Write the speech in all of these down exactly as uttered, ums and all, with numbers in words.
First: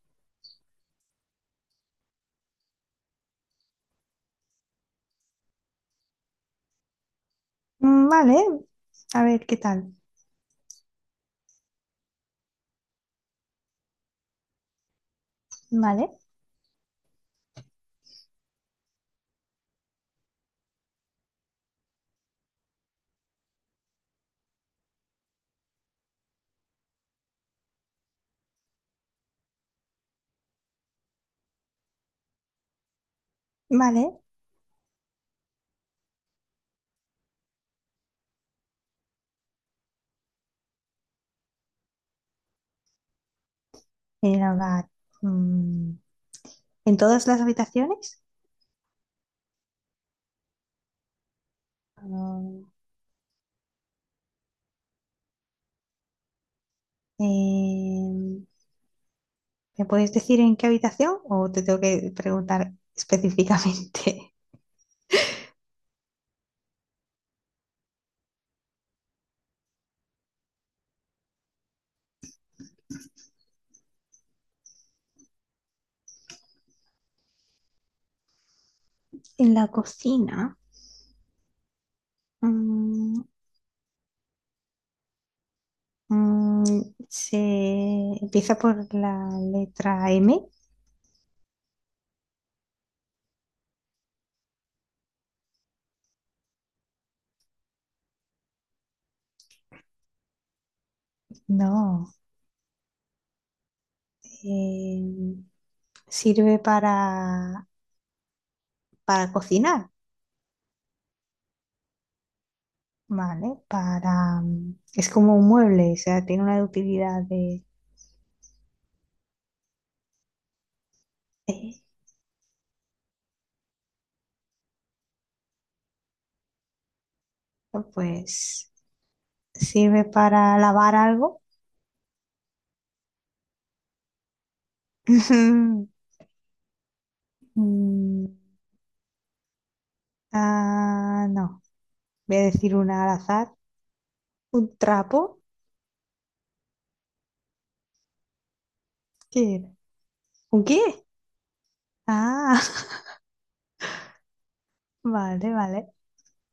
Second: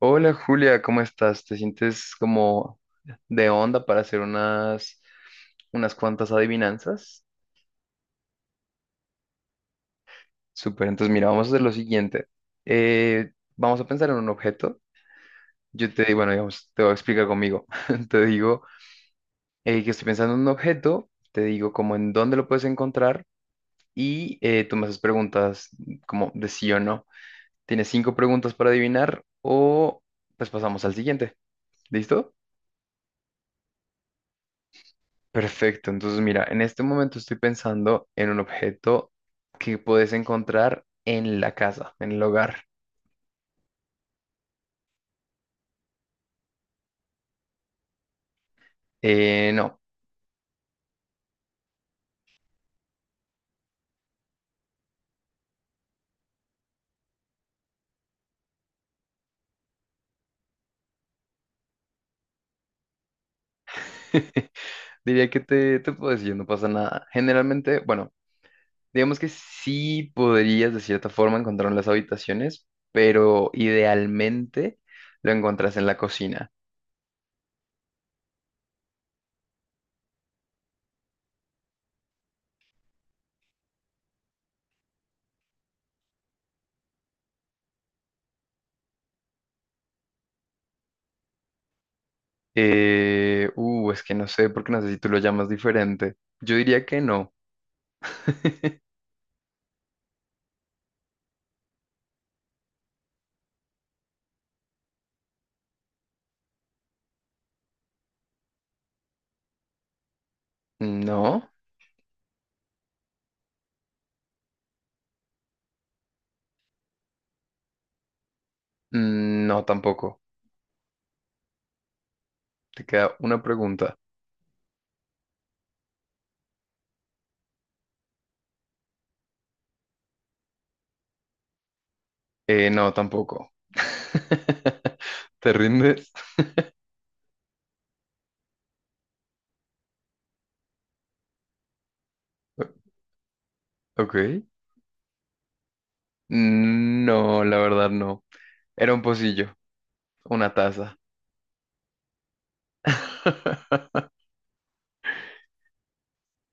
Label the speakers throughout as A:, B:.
A: Hola Julia, ¿cómo estás? ¿Te sientes como de onda para hacer unas, unas cuantas adivinanzas?
B: Mm, vale, a ver qué tal.
A: Súper, entonces mira, vamos a hacer lo siguiente. Eh, vamos a pensar en un objeto. Yo te digo,
B: Vale,
A: bueno, digamos, te voy a explicar conmigo. Te digo eh, que estoy pensando en un objeto, te digo como en dónde lo puedes encontrar y eh, tú me haces preguntas como de sí o no. Tienes cinco preguntas para adivinar o pues pasamos al siguiente. ¿Listo?
B: vale.
A: Perfecto, entonces mira, en este momento estoy pensando en un objeto que puedes encontrar en la casa, en el hogar.
B: El hogar. mm, ¿En todas las habitaciones?
A: Eh, no,
B: Mm, eh, ¿Me puedes decir en qué habitación o te tengo que preguntar específicamente?
A: diría que te, te puedo decir, no pasa nada. Generalmente, bueno, digamos que sí podrías de cierta forma encontrarlo en las habitaciones, pero idealmente lo encuentras en la cocina.
B: En la cocina. mm, mm, ¿Se empieza por la letra M?
A: Eh, uh, es que no sé, porque no sé si tú lo llamas diferente. Yo diría que no.
B: No. eh, ¿Sirve para, para cocinar?
A: No,
B: Vale, para... mm, es como un mueble, o sea, tiene una utilidad de...
A: mm, no tampoco.
B: eh,
A: Te queda una pregunta.
B: pues sirve para lavar algo.
A: Eh, no, tampoco. ¿Te rindes?
B: Mm, ah, no, voy a decir una al azar.
A: Ok.
B: ¿Un trapo?
A: Mm, no, la verdad no. Era un
B: ¿Qué
A: pocillo,
B: era?
A: una
B: ¿Un qué?
A: taza.
B: Ah, vale, vale.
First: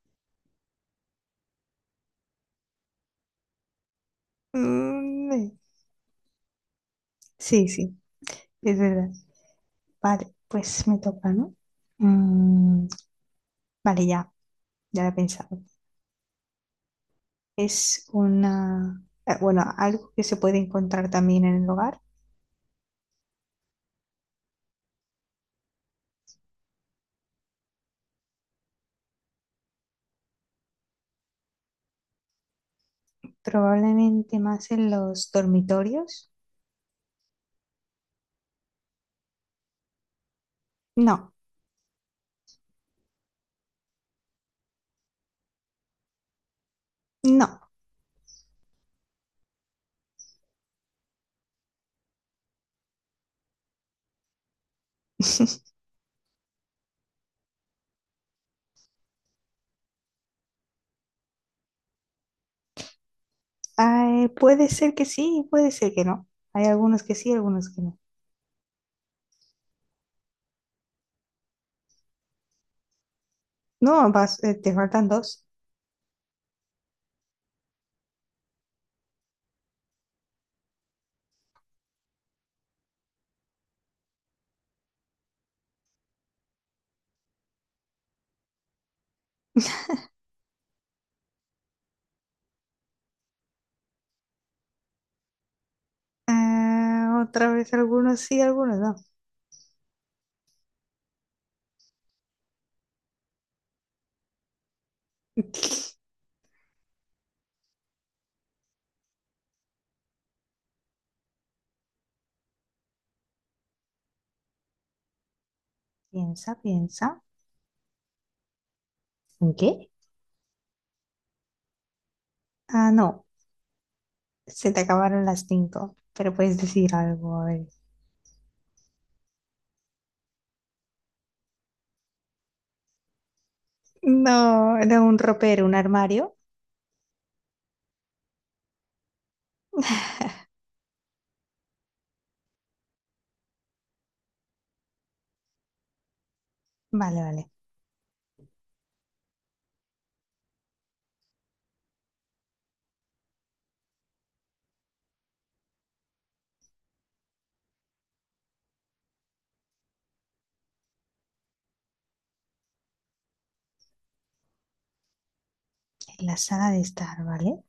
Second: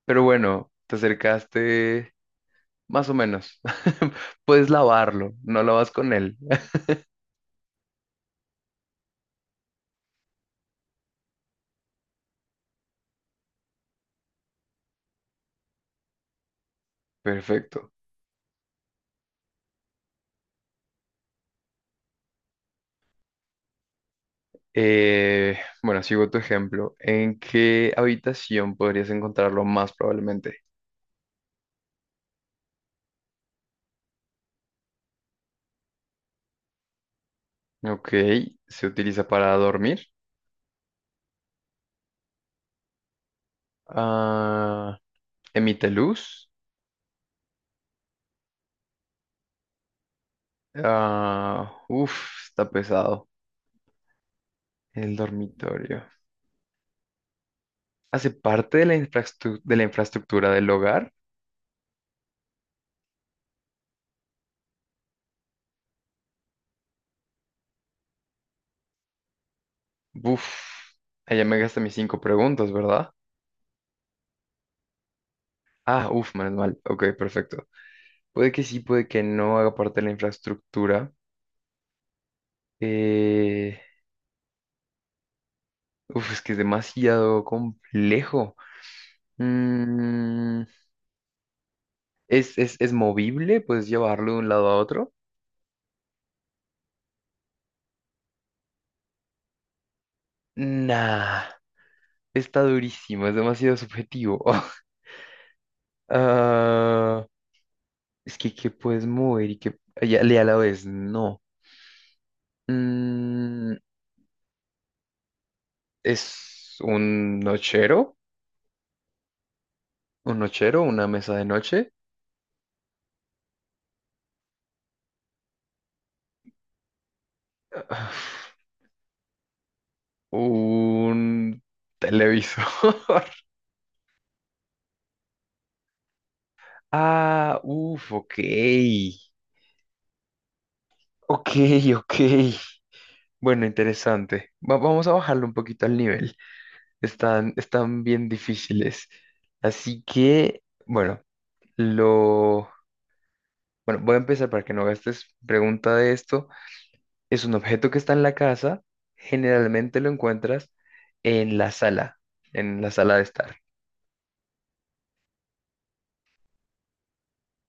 A: Pero bueno, te acercaste más o menos. Puedes lavarlo,
B: Mm,
A: no lavas con él.
B: sí, sí, es verdad. Vale, pues me toca, ¿no? Mm, vale, ya, ya lo he pensado.
A: Perfecto.
B: Es una, eh, bueno, algo que se puede encontrar también en el hogar,
A: Eh, bueno, sigo tu ejemplo. ¿En qué habitación podrías encontrarlo más probablemente?
B: probablemente más en los dormitorios.
A: Ok, se utiliza para dormir.
B: No,
A: Ah, emite luz.
B: no.
A: Ah, uf, está pesado. El dormitorio. ¿Hace parte de la infraestru- de la infraestructura del hogar?
B: Ay, puede ser que sí, puede ser que no. Hay algunos que sí, algunos que no.
A: Uf, allá me gasté mis cinco preguntas, ¿verdad?
B: No, vas, eh, te faltan dos.
A: Ah, uf, menos mal. Ok, perfecto. Puede que sí, puede que no haga parte de la infraestructura. Eh, Uf, es que es demasiado complejo. Mm, ¿es, es, es movible? ¿Puedes llevarlo de un lado a otro?
B: Ah, otra vez algunos sí, algunos no.
A: Nah, está durísimo, es demasiado subjetivo. Ah, es que, ¿qué puedes mover y que ya, y a la vez no? Mm,
B: Piensa,
A: ¿es
B: piensa.
A: un nochero?
B: ¿En qué?
A: ¿Un nochero? ¿Una mesa de noche?
B: Ah, no, se te acabaron las cinco, pero puedes decir algo. A ver.
A: ah, un televisor.
B: No, era un ropero, un armario.
A: Ah, uff, ok. Ok, ok. Bueno, interesante. Va- vamos a bajarlo un poquito al nivel.
B: Vale, vale.
A: Están, están bien difíciles. Así que, bueno, lo... Bueno, voy a empezar para que no gastes pregunta de esto. Es un objeto que está en la casa, generalmente lo encuentras en la sala, en la sala de estar.
B: En la saga de Star, ¿vale?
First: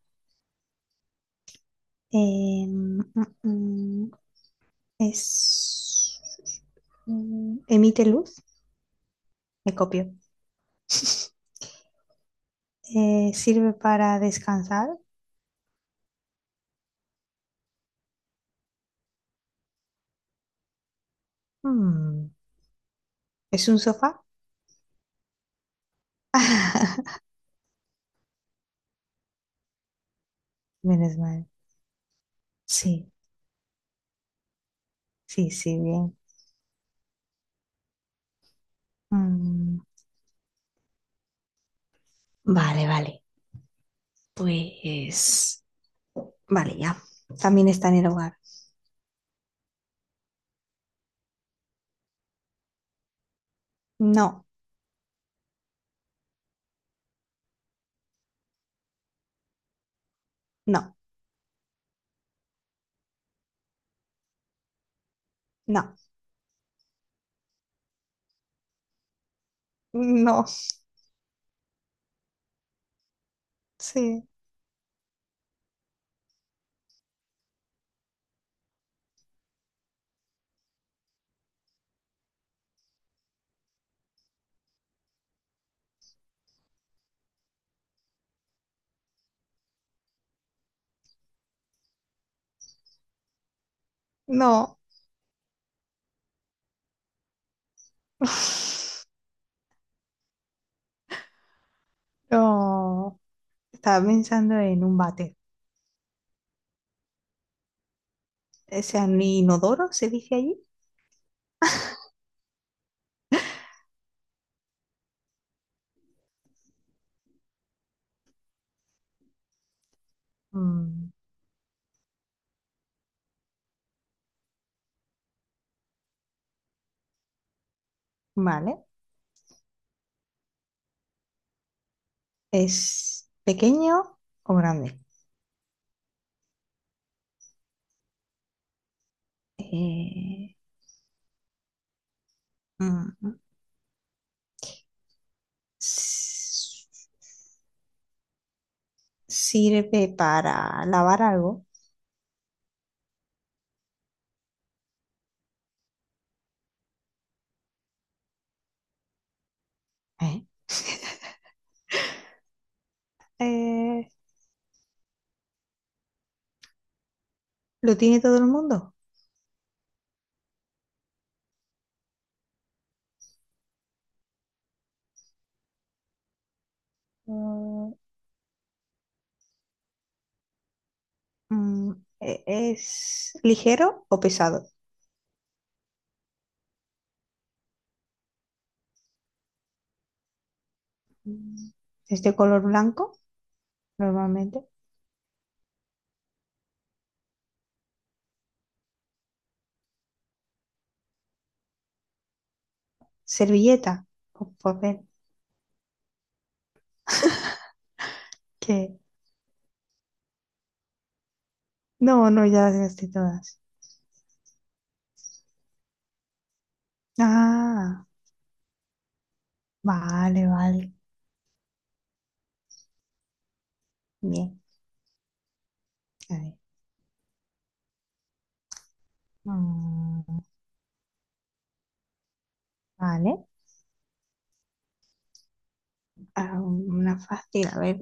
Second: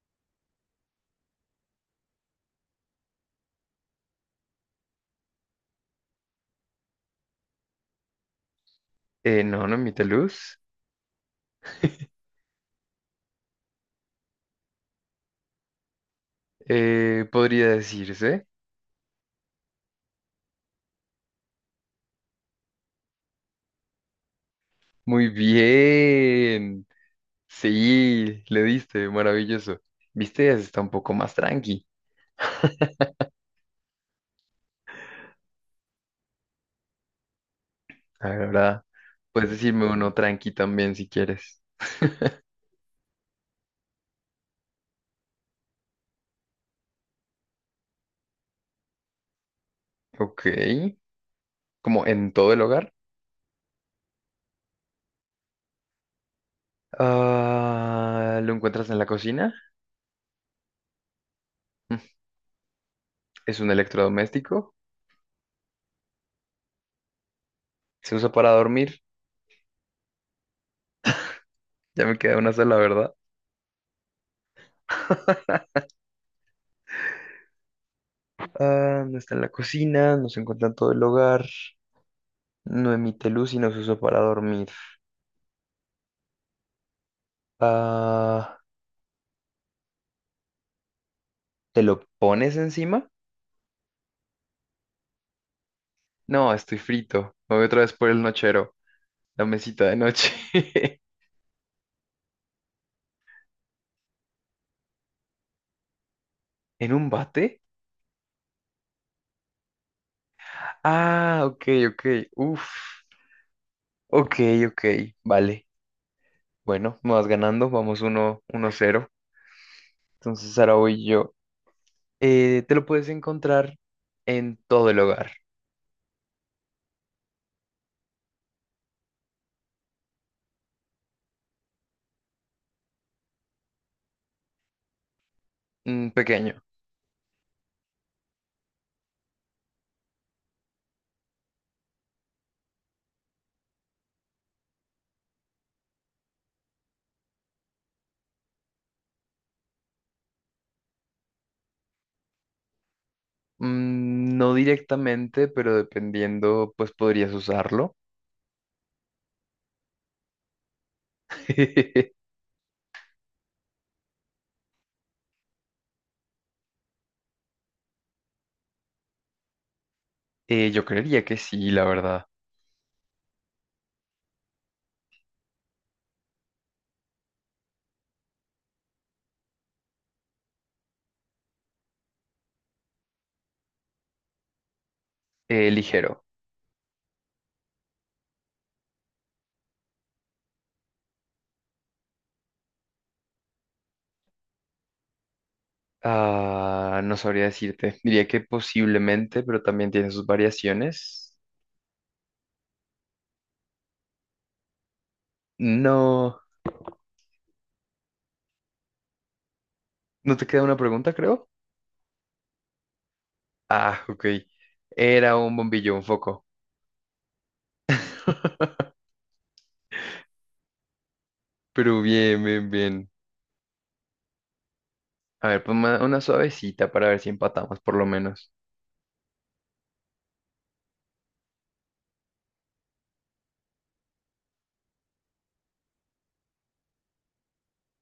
B: Eh, mm, mm, es... mm, emite luz,
A: Eh, no,
B: me
A: no emite
B: copio.
A: luz.
B: Eh, sirve para descansar.
A: Eh, podría decirse.
B: Mm, ¿es un sofá?
A: Muy bien. Sí, le diste, maravilloso. Viste, ya está un poco
B: Menos
A: más
B: mal.
A: tranqui.
B: Sí, sí, sí, bien.
A: Ahora puedes
B: Mm,
A: decirme uno tranqui también si quieres.
B: vale, vale. Pues... vale, ya. También está en el hogar.
A: Ok. Como en todo el hogar.
B: No,
A: Ah, ¿lo encuentras en la cocina?
B: no,
A: Mm, ¿es un electrodoméstico?
B: no,
A: ¿Se usa para dormir?
B: no,
A: Ya me queda una sola, ¿verdad?
B: sí,
A: Ah, no está en la cocina, no se encuentra en todo el hogar, no emite luz y no se usa para dormir. Ah, ¿te lo pones encima?
B: no.
A: No, estoy frito. Me voy otra vez por el nochero, la mesita de noche.
B: No. Estaba pensando en un váter.
A: ¿En un bate?
B: ¿Es un inodoro, se dice allí?
A: Ah, ok, ok. Uf. Ok, ok. Vale. Bueno, me vas ganando. Vamos uno uno cero. Entonces ahora voy
B: Mm,
A: yo. Eh, te lo puedes encontrar en todo el hogar.
B: vale. ¿Es pequeño o grande?
A: Mm, pequeño.
B: Eh, mm, s- ¿Sirve para lavar algo?
A: Mm, no directamente, pero dependiendo, pues podrías usarlo.
B: ¿Eh? Eh, ¿Lo tiene todo el mundo?
A: Eh, yo creería que sí, la verdad.
B: Mm, mm, e- ¿Es ligero o pesado?
A: Eh, ligero.
B: Mm, ¿es de color blanco normalmente?
A: Ah, no sabría decirte. Diría que posiblemente, pero también tiene sus variaciones.
B: ¿Servilleta o papel?
A: No,
B: Que
A: no te queda una pregunta, creo.
B: No, no, ya las gasté todas.
A: Ah, ok. Era un bombillo, un foco.
B: Ah, vale, vale.
A: Pero bien, bien, bien.
B: Bien,
A: A ver, pues una
B: a ver.
A: suavecita para ver si empatamos por lo menos.
B: Mm, vale. Ah, una fácil, a ver.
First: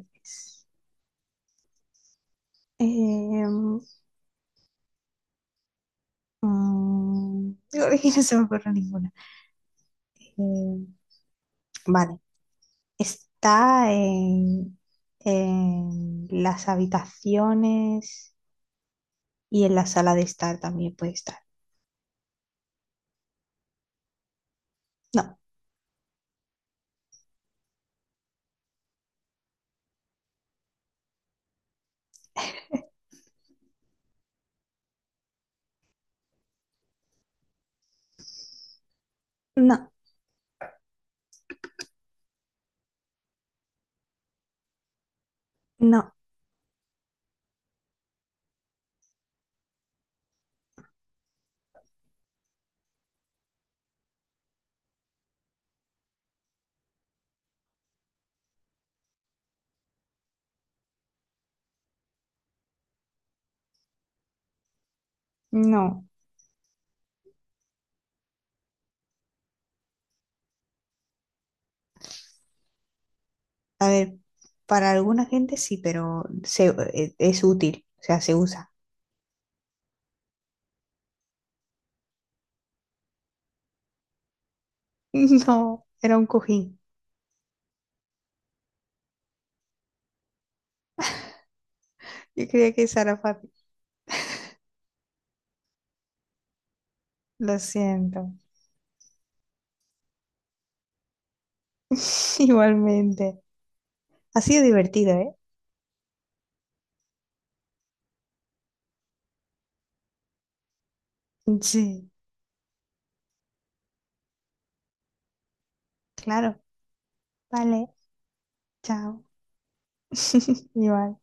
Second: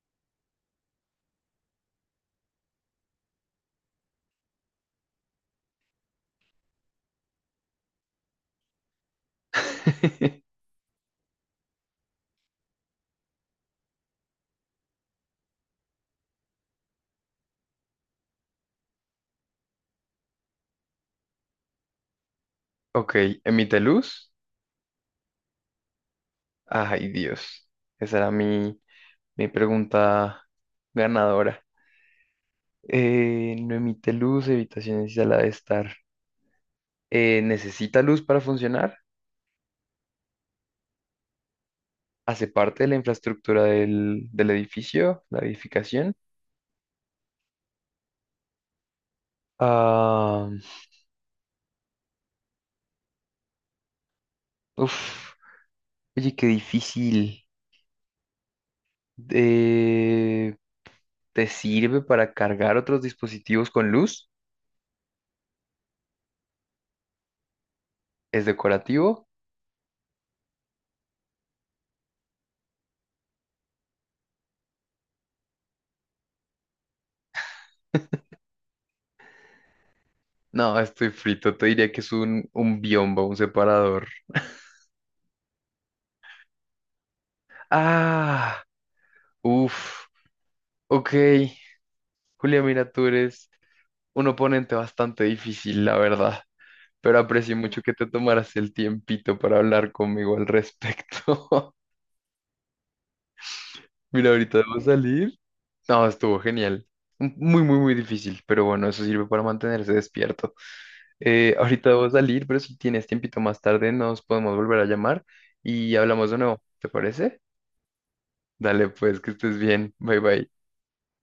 B: Em, mm, Digo, que no se me ocurre ninguna. Em, vale. Está en, en las habitaciones y en la sala de estar también puede estar.
A: Ok, emite luz.
B: No,
A: Ay, Dios. Esa era mi, mi pregunta ganadora. Eh, no emite luz, habitaciones y sala de estar. Eh, ¿necesita luz para funcionar?
B: no,
A: ¿Hace parte de la infraestructura del, del edificio, la
B: no,
A: edificación? Ah, uf, oye, qué difícil. Eh, ¿Te sirve para cargar otros dispositivos con luz?
B: no.
A: ¿Es decorativo?
B: A ver, para alguna gente sí, pero se- eh, es útil, o sea, se usa.
A: No, estoy frito. Te diría que es un, un biombo, un separador.
B: No, era un cojín.
A: Ah. Uf, ok.
B: Yo
A: Julia,
B: creía que
A: mira,
B: esa
A: tú
B: era
A: eres
B: fácil.
A: un oponente bastante difícil, la verdad, pero aprecio
B: Lo
A: mucho que te
B: siento.
A: tomaras el tiempito para hablar conmigo al respecto.
B: Igualmente.
A: Mira,
B: Ha
A: ahorita
B: sido
A: debo
B: divertido, ¿eh?
A: salir. No, estuvo genial. M- Muy, muy, muy difícil, pero bueno, eso sirve para mantenerse despierto. Eh, ahorita debo
B: Sí,
A: salir, pero si tienes tiempito más tarde, nos podemos volver a llamar y hablamos de nuevo,
B: claro.
A: ¿te parece?
B: Vale,
A: Dale, pues,
B: chao.
A: que estés bien. Bye, bye.
B: Igual.